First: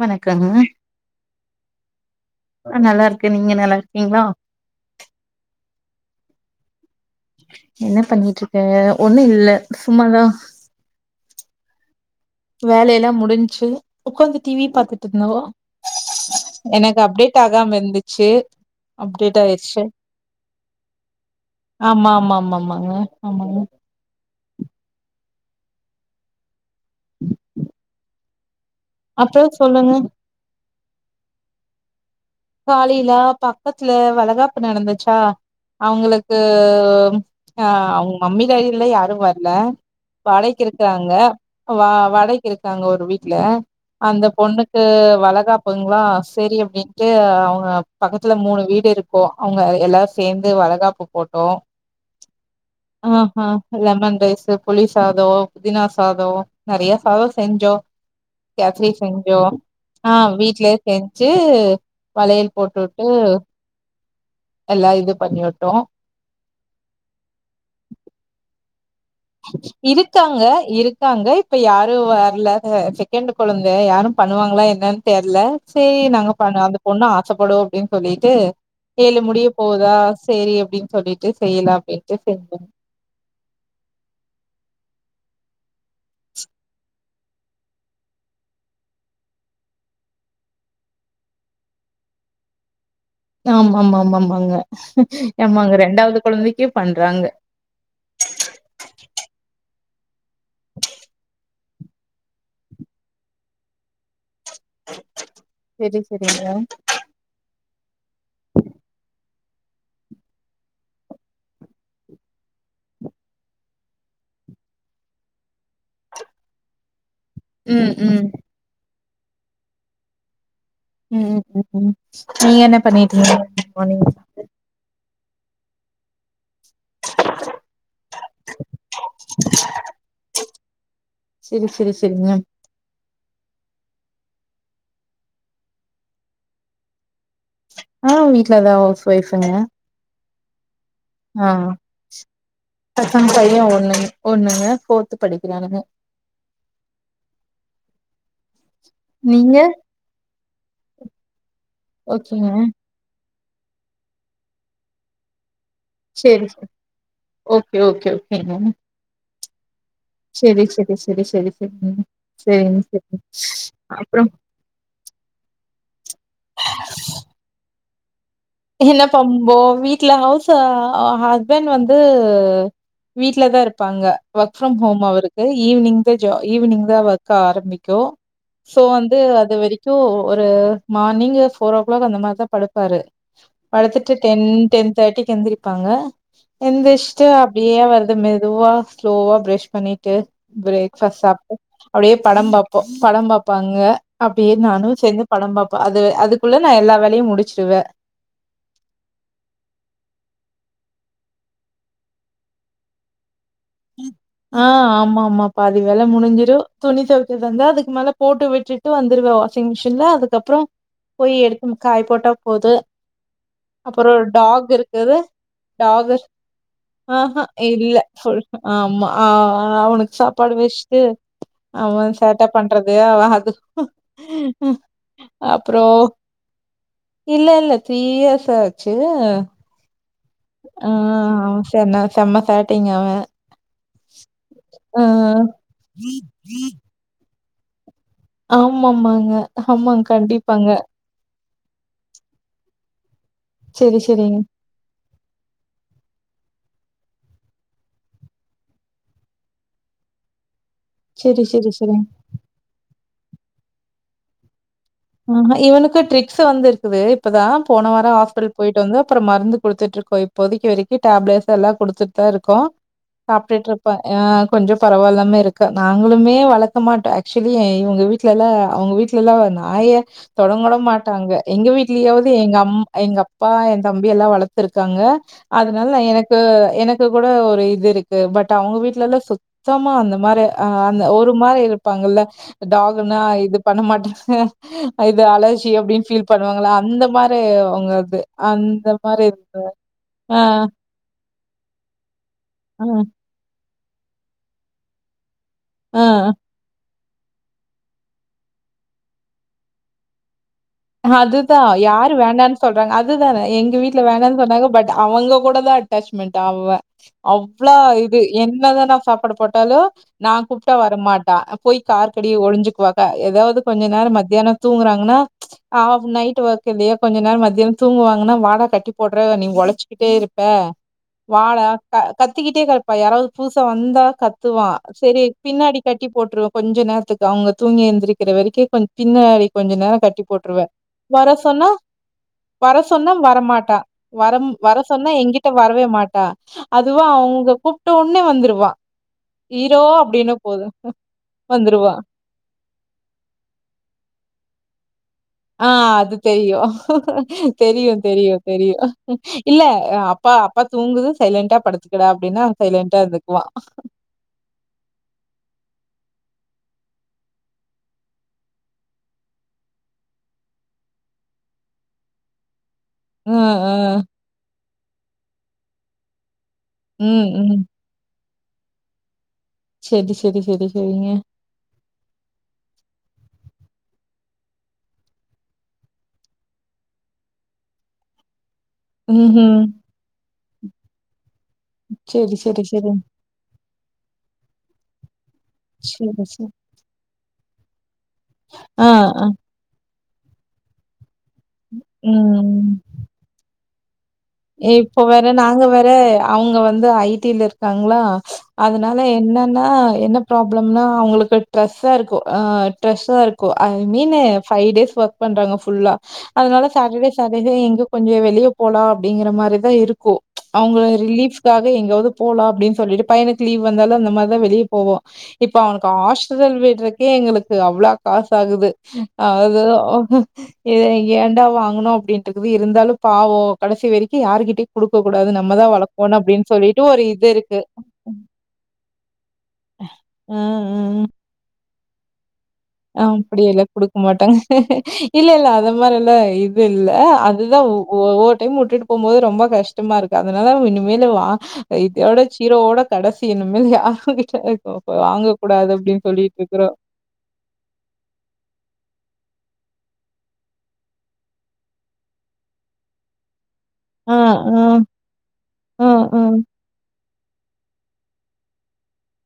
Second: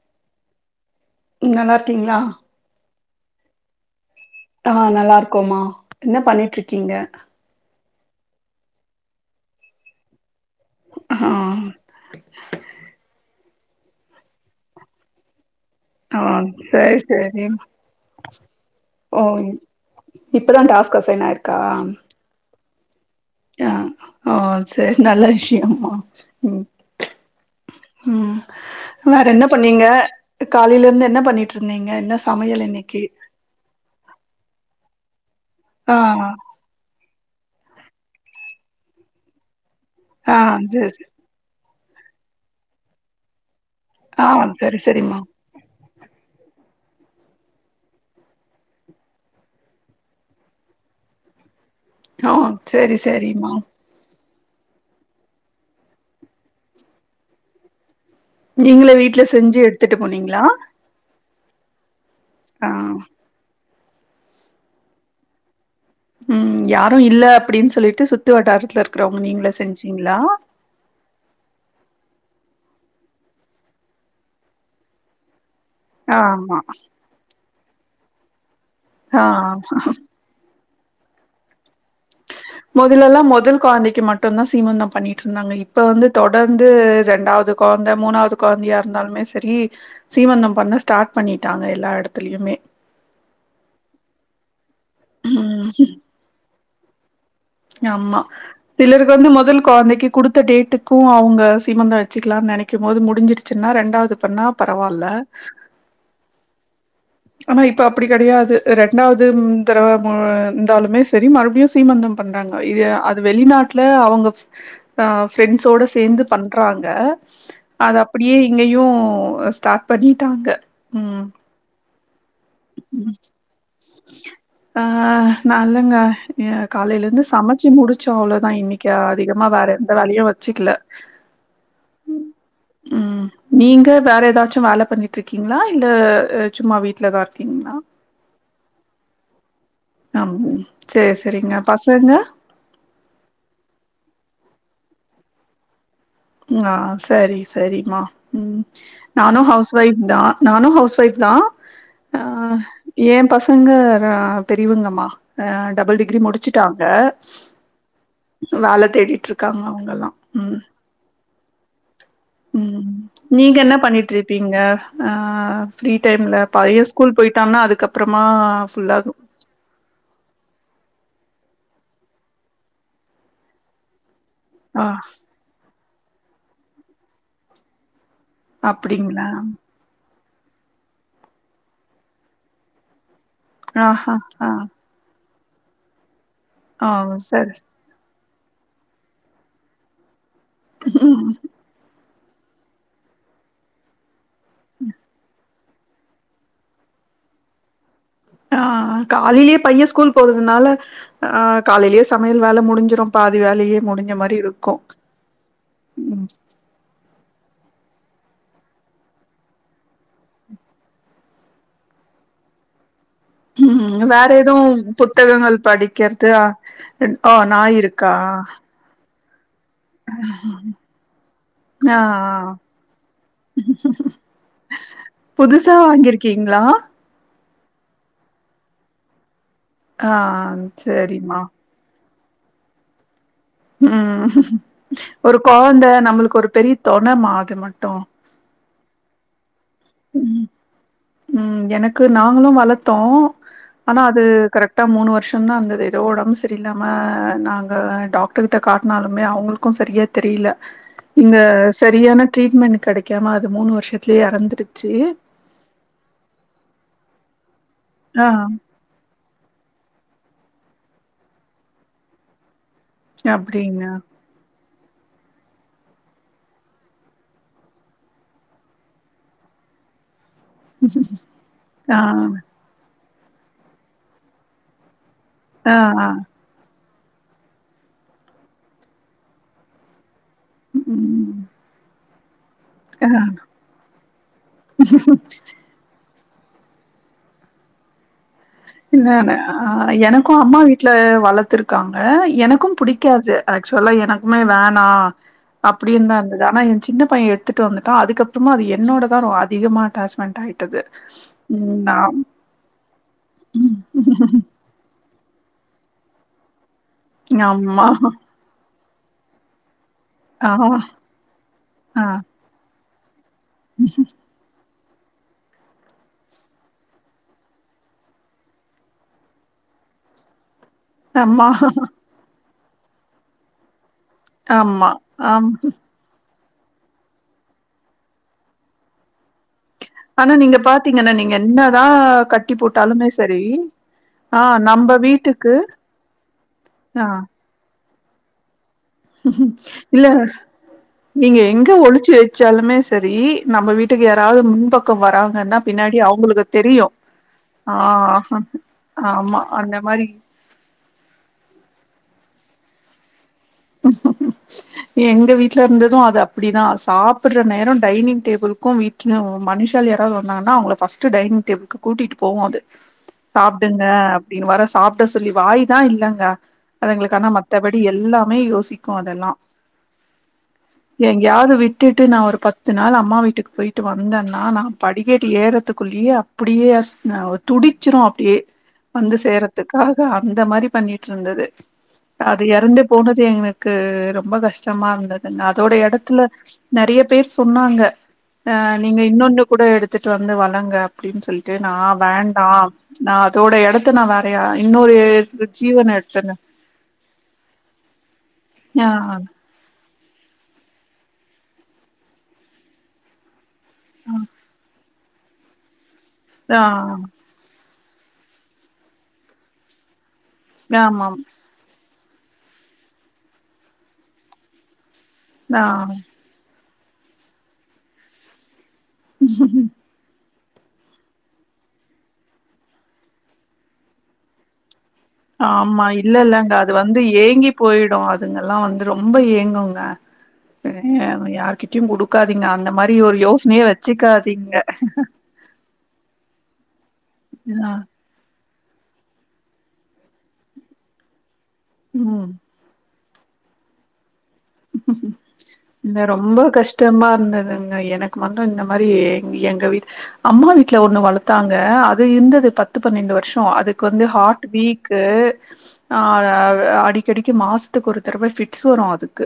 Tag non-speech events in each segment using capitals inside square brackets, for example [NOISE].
வணக்கங ம் நல்லார்க்கீங்ளா நல்லாருக்க நீங்க நல்லாருக்கீங்ளா ஆஹ் நல்லாருக்கோமா என்ன பண்ணிட்ருக்கீங்க என்ன பண்ணிட்டு இருக்க ஒன்னு இல்ல சும்மாதா ஆஹ் வேல எல்லா முடிஞ்சு ஒக்காந்து டிவி பாத்துட்டு இருந்தோ ஆ சரி எனக்கு அப்டேட் சரி ஆகம் இர்ந்துச்சி ஓ அப்டேட் ஆயிர்ச்சு இப்பதா டாஸ்க் அசைன் ஆயிருக்கா ஆமா ஆமா ஆம்மம்மா ஆ ஆமாங ஆ ஓ சேரி நல்ல விஷ்யொம்மா ம் ம் வேற அப்றோ என்ன பண்ணீங்க சொல்லுங்க காலைல ந்து என்ன பண்ணிட்ருந்தீங்க என்னஸ் காலையல பக்கத்ல வளகாப்பு நடந்து சா ஆ அவுங்ளுக்கு ஆஹ் அவுங்க மம்மி தாதியல்ல யாரு வர்ல ஆ பழைக் சரி சரி இருக்காங்க வா வடைக்கி இருக்காங்க ஒரு வீட்ல அந்த ஆ சரி பொண்ணுக்கு‌ சரிம்மா வளகாப்புங் ங்ளா செரி அப்டின் டு அவுங்க பக்கத்ல மூணு வீடு இருக்கும் அவுங்க எல்லாரு சேந்து வளகாப்பு போட்டோம் ஹ சரி சரிம்மா கு புலி சாதொ புதினா சாதோ நறைய சாதொ செஞ்சோ கேசரி நீங்களே வீட்டுல செஞ்சு எடுத்துட்டு போனிங்களா சு வளையல் போட்டு உட்டு எல்லா இது பண்ணி உட் உம் யாரு இல்ல அப்டின் சொல்லிட்டு சுத்து வட்டாரத்துல இருக் இருக்காங்க இருக்காங்க இப்ப யாரு வரல அஹ் செக்கண்டு கொழந்த யாரு பண்ணுவாங்களா என்னன்னு தெரில சரி நாங்க ஆமா பண்ணு அந்த பொண்ணு ஆசப்படோ அப்டின்னு சொல்லிட்டு ஏழு ஆ முடிய போகுதா சேரி அப்டின்னு சொல்லிட்டு செய்யலா முதலெல்லா மொதல் கொழந்தைக்கு மட் டுன்தா சீமந்தொஒ பண்ணிட்டு இருந்தாங்க இப்ப வந்து தொடர்ந்து ரெண்டாவது கொழந்த மூணாவது கொழந்தையா இருந்தாலுமே சரி சீமந்தம் பண்ண ஸ்டாட் பண்ணிட்டாங்க எல்லா எடத்துலயுமே ஆமா ஆமா ஆமா ஆமாங்க ம் ஆமாங்க ரெண்டாவது கொழந்தைக்கு பண்றாங்க ஆமா சிலருக்கு வந்து முதல் கொழந்தைக்கு குடுத்த டேட்டுக்கு அவங்க சீமந்தொ வச்சுக்கலானு நெனைக்கும் போது முடிஞ்சிருச்சுன்னா ரெண்டாவது பண்ணா பரவாயில்ல சரி, சரிங்க. ஆனா இப்ப அப்டி கெடையாது ரெண்டாவது ம் தடவ உம் இருந்தாலுமே சரி மறுபடியு சீமந்தம் பண்றாங்க இது அது வெளிநாட்டுல அவங்க ஃப் ஆஹ் ஃப்ரெண்ட்ஸோட சேந்து பண்றாங்க ம், அது ம். அப்டியே இங்கயு ஒ ஸ்டார்ட் பண்ணிட்டாங்க ம். உம் உம் உம் நீங்க என்ன பண்ணீட்டிருந்தீங்க ஆஹ் நல்லுங்க இங்க காலையில இருந்து சமச்சு முடிச்சொ அவ்ளோதா இன்னைக்கு அதிகமா வேற எந்த வேலையு வெச்சுக்கல சரி, சரி, சரிங்க. உம் நீங்க வேற ஏதாச்சு வேல பண்ணிட்டு இருக்கீங்களா இல்ல அ சும்மா வீட்டுலதா இருக்கீங்களா ஆஹ் வீட்லதா ஹவுஸ் ஒய்ஃபுங்க அம் சரி சரிங்க. ஆஹ் பசங்க? [INAUDIBLE] பைய ஒன்னு ஒன்னுங்க ஃபோர்த்து படிக்கிறானுங்க ஆஹ் சரி சரி மா உம் நானு நீங்க? ஹவுஸ் ஒய்ஃப் தா நானு ஹவுஸ் ஒய்ஃப் தா ஓகேங்க அஹ் ஏ பச ங்க ரா பெரியவங்கம்மா ஹ டபுள் டிகிரி சரி சரி முடிச்சிட்டாங்க ஓகே வேல தேடிட்ருக் காங்க செரி செரி செரி செரி [UNINTELLIGIBLE] உம் நீங்க என்ன அப்புறம் பண்ணிட்ருப்பீங்க ஆஹ் டைம்ல பைய ஸ்கூல் போயிட்டான அதுக்கப் இல்ல பம்போ வீட்டு்ல ஹவுசா ஹ ஹஸ்பண்ட் வந்து வீட்லதா இருப்பாங்க ஒர்க் ஃப்ரம் ஆ ஹோம் அவருக்கு ஈவினிங் ஈவினிங்தா ஒர்க்கு ஆரம்பிக்கு சோ வந்து அப்டிங்களா அது வரிக்கு ஒரு மார்னிங்கு ஃபோர் ஓ கிளாக் அந்த மாரிதா படுப்பாரு படுத்துட்டு ஆஹா டென் ஆ டென் தேட்டி எந்திரிப்பாங்க ஆ எந்திஷ்ட்டு சரி அப்டியே வருது மெ துவா ஸ்லோவா பிரஷ் பண்ணிட்டு பிரேக்பாஸ்ட் ம் சாப்ட்டு அப்டியே படம் பாப்போ படம் பாப்பாங்க அப்டியே நானு சேர்ந்து படம் பாப் ப அது அதுக்குள்ள நா எல்லா வேலையு முடிச்சிருவ ஆஹ் காலைலியே பைய ஸ்கூல் போறதுனால ஆஹ் காலைலியே சமையல் வேல முடிஞ்சிரும் பா ஆஹ் ஆமாமா பாதி வேல ம் முடிஞ்சிடு துணி துவைக்கிறதாந்தா அதுக் க்கு மேல போட்டு விட்டுட்டு வந்துருவ வாஷிங் மிஷின்ல அதுக்கப்றோ போயி எடுக்கும் காய போட்டா போது அப்றோ வேற டாக் எதவும் இருக்குது புத்தகங்கள் டாக் படிக்கறது ஆஹ் நாயிருக்கா ம ஆ அவனுக்கு சாப்பாடு வெஷ்ட்டு ஆ அவன் சேட்ட பண்றது அவ அது புதுசா அப்றோ வாங்கிருக்கீங்களா இல்ல இல்ல த்ரீ இயர்ஸ் ஆச்சு ஆஹ் ஆ சரிம்மா செம செம்ம சேட்டைங்க அவன் உம் ஒரு குழந்தை நம்மளுக்கு ஒரு பெரிய தொண மா மட்டும் ஆம்மாங்க ஆமாங்க ம் கண்டிப்பாங்க ம் எனக்கு நாங்களு வளத்தோ செரி ஆனா அது செரிங்க கரெக்டா மூணு வருஷோ ந்தது ஏதோ உடம்பு சரில்ல்லாம நாங்க டாக்டர் கிட்ட காட்டினாலுமே அவங்களுக்கும் சரியா தெரியல இந்த செரி செரி செரிங்க சரியான ட்ரீட்மெண்ட் கெடைக் காம அது மூணு வருஷத்துலேயே எறந்து உம் இவனுக்கு ட்ரிக்ஸ் வந்து இருக்குது இப்பதா போன வாரோ ஆ ஹாஸ்பிட்டல் போயிட்டு வந்தோ அப்புறோ மருந்து கொடுத்துட்டு இருக்கோம் இப்போதைக்கு வரைக்கும் டேப்லட்ஸ் எல்லாம் கொடுத்துட்டு தா இருக்கோ சாப்பிட்டுட்டு அப்டின்னா இருப்பே ஆ கொஞ்சு பரவாயில்லாம இருக்கு நாங்களுமே வளர்க்க மாட்டோ ஆக்சுவலி இவங்க வீட்டுல எல்லா அவங்க வீடல எல்லா ஆய தொடக்கூட மாட்டாங்க எங்க ஆ வீட்லியாவது எங்க அம்மா எங்க அப்பா என் தம்பி எல்லா வளர்த்துருக்காங்க ஆ அதனால நா ஆ எனக்கு எனக்கு இதுல கூட ஒரு இது இருக்கு பட் அவங்க வீட்டுல எல்லா சுத்தமா அந்த மாதிரி ஆ அந்த ஒரு ம் மாரி இருப்பாங்கல்ல ஆ [INAUDIBLE] டாகுனா இது பண்ண மாட்டாங்க அது அலர்ஜி அப்படினு ஃபீல் பண்ணுவாங்கள அந்த மாரி அவங்க அது என்னனு ஆ எனக்கு ஆ அம்மா வீட்டு்ல வளர்த்துருக்காங்க எனக்கும் ஆ புடிக்காது ஆக்சுவலா எனக்குமே வேணா அப்படினு தா ஆ இருந்தது ஆனா எ சின்ன பைய எடுத்துட்டு வந்துட்டா அதுக்கப்புறமா அது என்னோட தா அதிகமா அட்டாச்மெண்ட் ஆயி அதுதா யாரு வேண்டானு சொல்றாங்க அதுதானே எங்க வீட்டுல வேணன்னு சொன்னாங்க பட் ட அவங்க கூடதா அட்டாச்மெண்ட் அவ அவ்வளா ஆமா இது என்னதானா சாப்பாடு போட்டாலு நா ஆ கூப்ட்டா வர மாட்டா போய் ஆ கார்கடி ஒழிஞ்சுக்குவா ஏதாவது கொஞ்ச நேரம் மத்தியானம் தூங்குறாங்கனா ஆஹ் நைட் ஒர்க் இல்லையா கொஞ்ச நேரம் மத்தியானம் தூங்குவாங்கன்னா வாடா கட்டி போடுற நீங் உழைச்சிக்கிட்டே இருப்ப ஆமா வாழ க த் கத்துக்கிட்டே கர்ப்பா யாராவது பதுசா வந்தா கத்துவா ஆமா சரி ஆம் பின்னாடி கட்டி போட்டுருவ கொஞ்சம் நேரத்துக்கு அவங்க தூங்கி எழுந்திருக்கிற வரைக்கும் கொ பின்னாடி கொஞ்ச நேர க ஆனா நீங்க போட்டுருவே பாத்தீங்கன்னா வர நீங்க சொன்னா என்னதா கட்டி வர போட்டாலுமே சொன்னா சரி வரமாட்டா வர ஆ வர நம்ப சொன்னா எகிட்ட வீட்டுக்கு வரவே மாட்டா ஆ அதுவும் அவங்க கூ ட்ட உடன்னே வந்துடுவா இல்ல நீங்க எங்க வந்துருவா. ஒழிச்சு வச்சாலுமே சரி நம்ம வீட்டுக்கு யாராவது முன்பக் ஆஹ் அது தெரியும் ஆ தெரியு தெரியு தெரியு ஆமா இல்ல அந்த மாரி அப்பா அப்பா தூங்குத சைலன்ண்டா படுத்துக்கடா அப்படின்னா சைலண்டா இருந்துக்குவா எங்க வீட்ல இருந்ததும் அது அப்படிதான் சாப்பிடுற நேரம் டைனிங் டேபிளுக்கும் வீட்டு மனுஷால் யாராவது வந்தாங்கன்னா அவங்கள ஃபஸ்ட் டைனிங் டேபிளு கூட்டிகிட்டு போவோம் அது ம், சாப்பிடுங்க ம். அப்படின்னு வர சாப்டா சொல்லி வாய தா இல்லங்க ம், அதுங்களுக்கான ம். மத்தபடி எல்லாம் மெய் யோசிக்கும் அதெல்லா செரி செரி செரி செரிங்க எங்கயாவது விட்டுட்டு நா ஒரு பத்து நாள் அம்மா வீட்டுக்கு போயிட் ட்டு வந்தேன்னா நா படிக்கட்டு ஏறதுக்குள்ளேயே அப்படியேஹ் துடிச்சிரும் அப்படியே வந்து ம்ஹூம் சேறதுக்காக அந்த மாரி பண்ணிட்று இருந்தது செரி அது செரி இறந்து செரி போனது எனக்கு ரொம்ப கஷ் சுமா இருந்த அதோட செரி இடத்துல செரி நிறைய பேர் சொன்னாங்க ஆஹ் ஆ நீங்க ஆ இன்னொன்ன கூட எ த்துட்டு வந்து வளங்க அப்படின்னு சொல்லிட்டு நா ம் வேண்டாம் நா அதோட இடத் இப்போ வேற நாங்க வேற எடுத்தேனே அவங்க வந்து ஐ டில இருக்காங்க ங்களா ஆ அதனால என்னன்னா என்ன ப்ரா பிராப்ளம் நா அவங்களுக்கு ட்ரசா இருக்கு ஐ மீனு ஃபைவ் டேஸ் வர் பண்றாங்க ஃபுல்லா ஆ அதுனால சாட்டர்டே சன்டே இங்கு கொஞ்ச வெளிய போலா அப்டிங்கற மாரிதா இருக்கும் அவங்க ஆமாம் ரிலீஃப்காக எங்காவது போலாம் அப்டின்னு சொல்லிட்டு பையனுக்கு லீவ் வந்தாலு அந்த மாரி தா வெளிய போவோ இப்ப ஆ அவனுக்கு ஆசதல் க்கே எங்களுக்கு அவ்ளா காசு ஆகுது அது இத ஏன்டா வாங்குனோ அப்படின்ட்டு இருக்குது இருந்தாலு பாவோ கடைசி வரைக்கு யார்கிட்ட ஆமா இல்ல இல்லங்க அது வந்து ஒரு இது ஏங்கி இருக்கு. போயிடு அதுங்கெல்லா வந்து ரொம்ப ஏங்குங்க யாருகி கொடுக்கா ஆ அப்படியல்ல குடுக்க மாட்டாங்க இல்ல இல்ல அத மாதிரி எல்லாம் இது இல்ல அதுதான் ஆ ஓ டை விட்டிட்டு போகும் போது ரொம்ப கஷ்டமா இருக்கு அதனால இனிமேல இதோட சீரோடா கடைசி [UNINTELLIGIBLE] சரிக்கு இப்ப ம் வாங்க கூடாது இல்ல அப்டின்னு ரொம்ப சொல்லிட்டு இருக்கறோம் கஷ்டமா இருந்ததுங்க எனக்கு மட்டு இந்த மாரி எங்க வீட் அம்மா வீட்ல ஒண்ணு வளத்தாங்க அது இருந்தது பத்து பன்னெண்டு வருஷம் அதுக்கு வந்து ஆ, ஹாட் ஆ, வீக்கு ஆ, ஆ. அடிக் கிடைக்கும் மாசத்துக்கு ஒரு தடவை பிட்ஸ் வரும் அதுக்கு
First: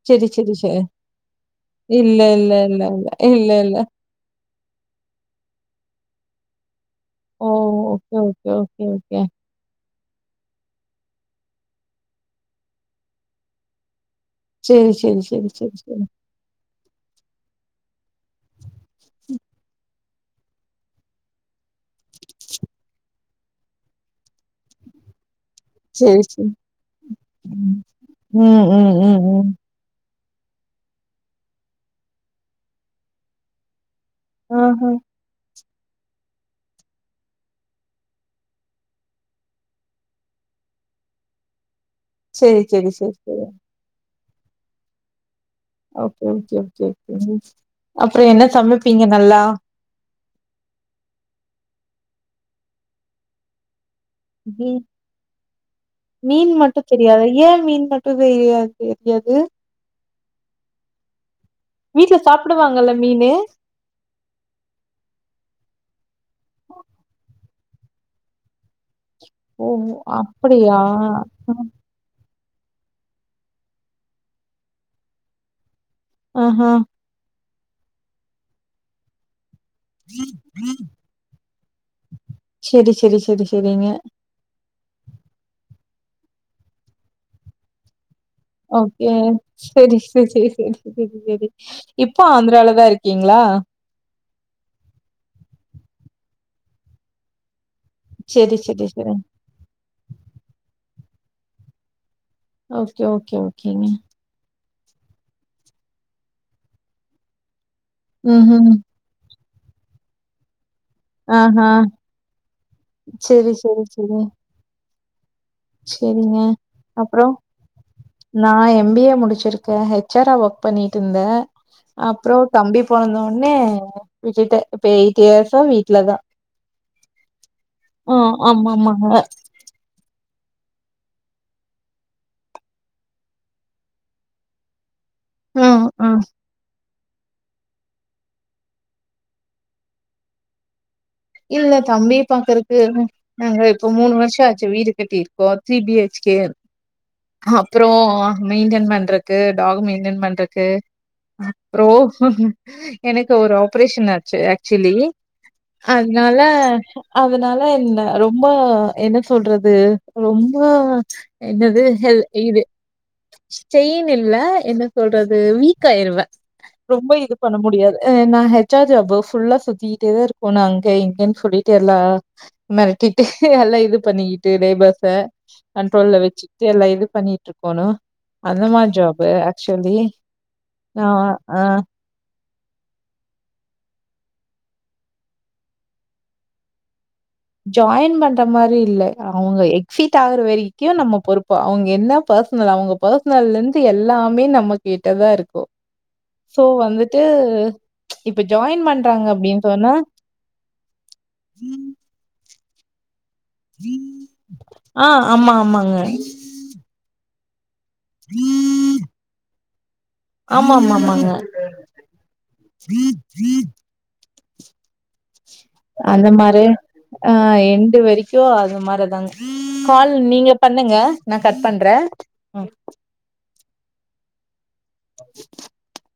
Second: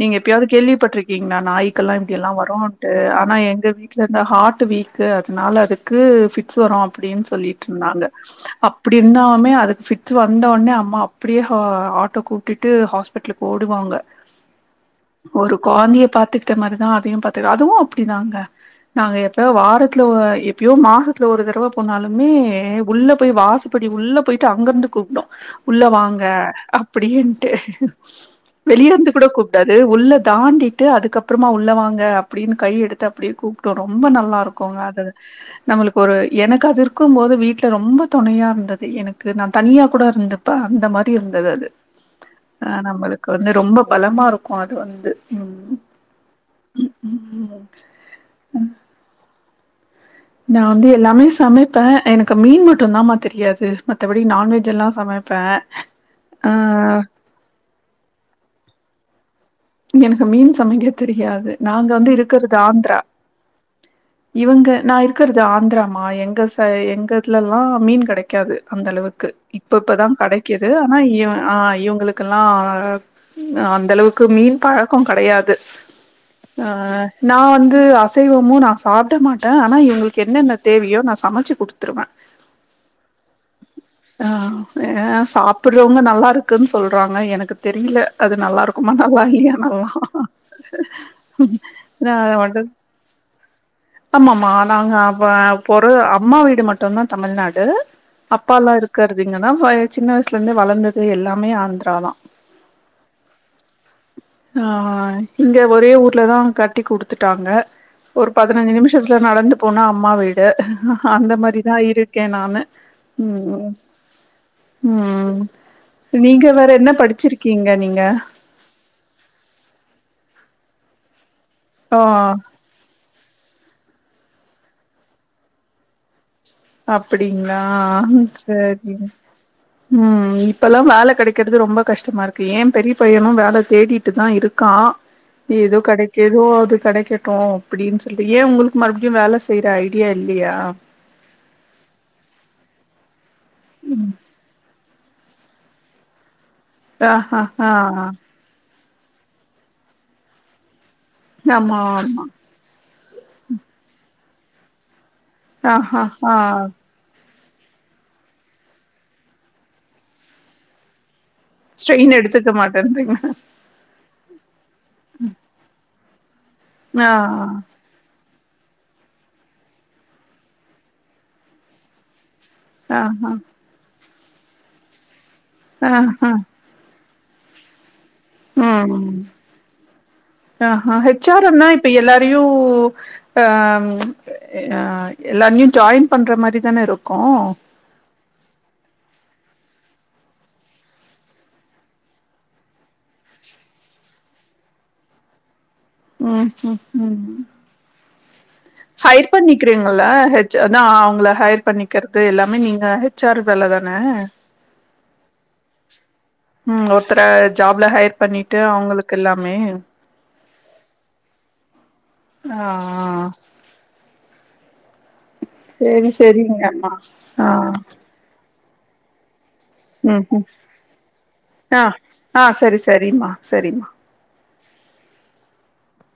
நீங்க சரி, எப்பயாவது சரி, சரி. கேள்விப்பட்டிருக்கீங்கன்னா நாய்க்கல்லாம் இப்படி இல்ல, எல்லாம் இல்ல, இல்ல, வரும்ட்டு இல்ல. ஆனா இல்ல, எங்க இல்ல. வீட்டுல இரு ஹாட் வீக் அதனால அதுக்கு ஃபிட்ஸ் வரும் அப்ப அப்டின் ஓ! சொல்லிட்டு இருந்தாங்க ஓகே, ஓகே, ஓகே, அப்டி ஓகே. இருந்தாலே அதுக்கு வந்த உடனே அம்மா அப்படியே ஆட்டோ கூப்டுட்டு ஹாஸ்பிடலுக்கு ஓடுவாங்க சேரி சேரி சேரி ஒரு சேரி சேரி குயந்தைய பாத்துக்கிட்ட மாரிதா பாத்துங்க அதுவு தாங்க நாங்க எப்ப வாரத்து த்துல எப்பயோ மாசத்துல ஒரு தடவ போனாலுமே உள்ள போய் வாசப்படி உள்ள போயிட்டு அங்க இருந்து கூப்டும் உள்ள சேரி வாங்க சேரி அப்படின்ட்டு ம் ம் ம் வெளியேந்து ம் கூட ம் கூப்டாது உள்ள தாண்டிட்டு அதுக்கப்பறமா உள்ளவாங்க அப்டின்னு கை எடுத்து அப்டியே கூப்டு ரொம்ப நல்லா இருக்குங்க ஆஹா அது நம்மளுக்கு ஒரு எனக்கு அது இருக்கும் போது வீட்ல ரொம்ப தொணையா இருந்தது எனக்கு நா தனியா கூட இருந்துப்பே அந்த மாரி இருந்தது அது சேரி ஆ சேரி சேரி நம்மளுக்கு வந்து ரொம்பப் பலமா இருக்கு அது வந்து அப்ற உகே உகே ம் அப்ற என்ன சமைப்பீங்க நல்லா நா வந்து எல்லாமே சமைப்பே எனக்கு மீன் மட்டுந்தாமா தெரியாது மத்தபடி நான்வெஜ் எல்லா சமைப்பே ஆ மீன் மட்டு தெரியாத ஏ மீன் மட்டு தெரியாது எது எனக்கு மீன் சமக்க தெரியாது நாங்க வந்து வீட்ல இருக்கற்து சாப்டுவாங்கல்ல ஆந்ரா மீனு இவங்க நா இருக்கறது ஆந்ராமா எங்க சை எங்க இதுல ஆ மீன் கடைக்காது அந்தளவு க்கு ஓ இப்ப இப்பதா கடைக்குது அப்டியா ஆனா இவ அ இவுங்ளுக் கல்லா அந்த அளவுக்கு மீன் பழக்கோ கடையாது அ ஆஹா நா வந் து அசைவமு நா சாப்ட மாட் ட ஆனா இவுங்ளுக்கு என்னன்ன தேவயோ நா சமச்சி குடுத்துருவ சேரி சேரி சேரி சேரிங்க அ அ அ சாப்புறவ்ங்க நல்லாருக்குன் சொல்றாங்க எனக்கு தெரில அது நல்லார்க்குமா ஓகே நல்லா இல்லியான் சேரி சேரி சேரி சேரி சேரி இப்போ ஆந்ராலதா இருக்கீங்ளா ஆமமா நாங்க அ பொற அம்மா வீடு மட்டுந்தா தமிழ்நாடு சேரி அப்பால்லா சேரி சேரி இருக்கற்து இங்கன்னா வய சின்ன வயசுல இருந்தே வளந்தது இது எல்லாமே ஆந்ரா தா ஓகே ஓகே ஓகேங்க ஆ இங்க ஒரே ஊர்லதா கட்டி குடுத்துட்டாங்க ஒரு ம் பதுனஞ்சி ம் நிமிஷத்ல நடந்து நா அம்மா வீடு அந்த ஆஹா மாரிதா இருக்கே நானு செரி ம் செரி செரி ம் செரிங்க நீங்க வேற என்ன அப்றோ படிச்சிருக்கீங்க நீங்க இருக்கே ஹச் ஆர் ஆ ஒர்க் பண்ணிட்ருந்த ஆ அப்றோ தம்பி பொறந்த னே வீட்டுட்ட இப்ப எயிட் இயர்ஸா வீட்லதா அப்புடிங் அ ஆ அ ஆமா சரி ஆமாங்க ம் ம் இப்பலா வேல கடைக்கிறது ரொம்ப கஷ்டமா இருக்கு ஏ பெரிய பையனு வேல தேடிட்டுதா இருக்கா ஏதோ ம் ம் கடைக்கிதோ அது கடை கட்டு அப்டின்னு சொல்லி ஏ உங்களுக்கு மறுபடியு வேல செய்யுற ஐடியா இல்லயா இல்ல தம்பிய பாக்குறக்கு உ நாங்க இப்ப மூணு வருஷொ ஆச்சு வீடு கட்டி இருக்கோ த்ரீ பி ஹச் கே ஆஹா ஆ அப்புறோ மெயிண்டன் பண் இருக்கு டாகு மெயின்டன் பண்றக்கு ஆமா அப்புறோ ஆமா எனக்கு ஒரு ஆப்ரேஷன் ஆச்சு ஆக்சுவலி ஆஹா ஆ அதுனால அதுனால என்ன ரொம்ப என்ன சொல்றது ரொம்ப என்னது ஸ்ட்ரெயின் ஹெல் எடுத்துக்க இது மாட்டேன்றீங்க ஸ்டெயின் இல்ல என்ன சொல்றது வீக் காயிறுவே ஆ ரொம்ப இது பண்ண முடியாது அ நா ஹெச் ஆர் ஜாப் ஃபுல்ல சுத்திட்டேதா இரு குனொ அங்க இங்கேன் சொல்லிட்டு எல்லா மெரட்டிட்டு ஆஹா எல்லா இது பண்ணிக்கிட்டு லேபர்ஸ கண்ட்ரோல்ல ஆஹா வெச்சுக்குட்டு எல்லா இது பண்ணிட்டு இருக்கோணு அந்த மாரி ம் ஜாப்பு ஆக்சுவலி ஆஹ் அஹ் யு உஹ்ம் ஆ எல்லாமியு ஜாயின் பண்ற மாரிதானே இரு ஜாயின் பண்ற மாரி இல்ல அஹ் அவங்க எக்ஸிட் ஆகுற வரைக்கு நம்ம பொறுப்பு அவங்க என்ன பர்சனல் அவங்க பர்சனல் இருந்து எல்லாமே நம்ம கிட்ட தா இருக்கு ம் சோ ம் வந்துட்டு ம் இப்ப ஜாயின் பண்றாங்க ஹையர் அப்படின்னு சொன்னா பண்ணிக்கிறீங்கள்ல ஹெச் அதா அவங்கள ஹையர் பண்ணிக்கற் து எல்லாமே நீங்க ஹெச் ஆர் வேல தான ஆ ஆமா, ஆமாங்க. உம் ஒருத்தர ஜாப்ல ஹையர் பண்ணிட்டு அவங்களுக்கு எல்லாமே ஆமா ஆமா ஆமாங்க ஆ ஃிரிஜ் ஃிரிஜ் சேரி அந்த மாரி சேரிங்கம்மா ஆ ஆஹ் எண்டு வரைக்கு அ து மாரிதாங்க கால் ம் ம் நீங்க பண்ணுங்க நா கட் ஆ பண்றே ஆ உம் சரி சரிம்மா சரிம்மா [INAUDIBLE]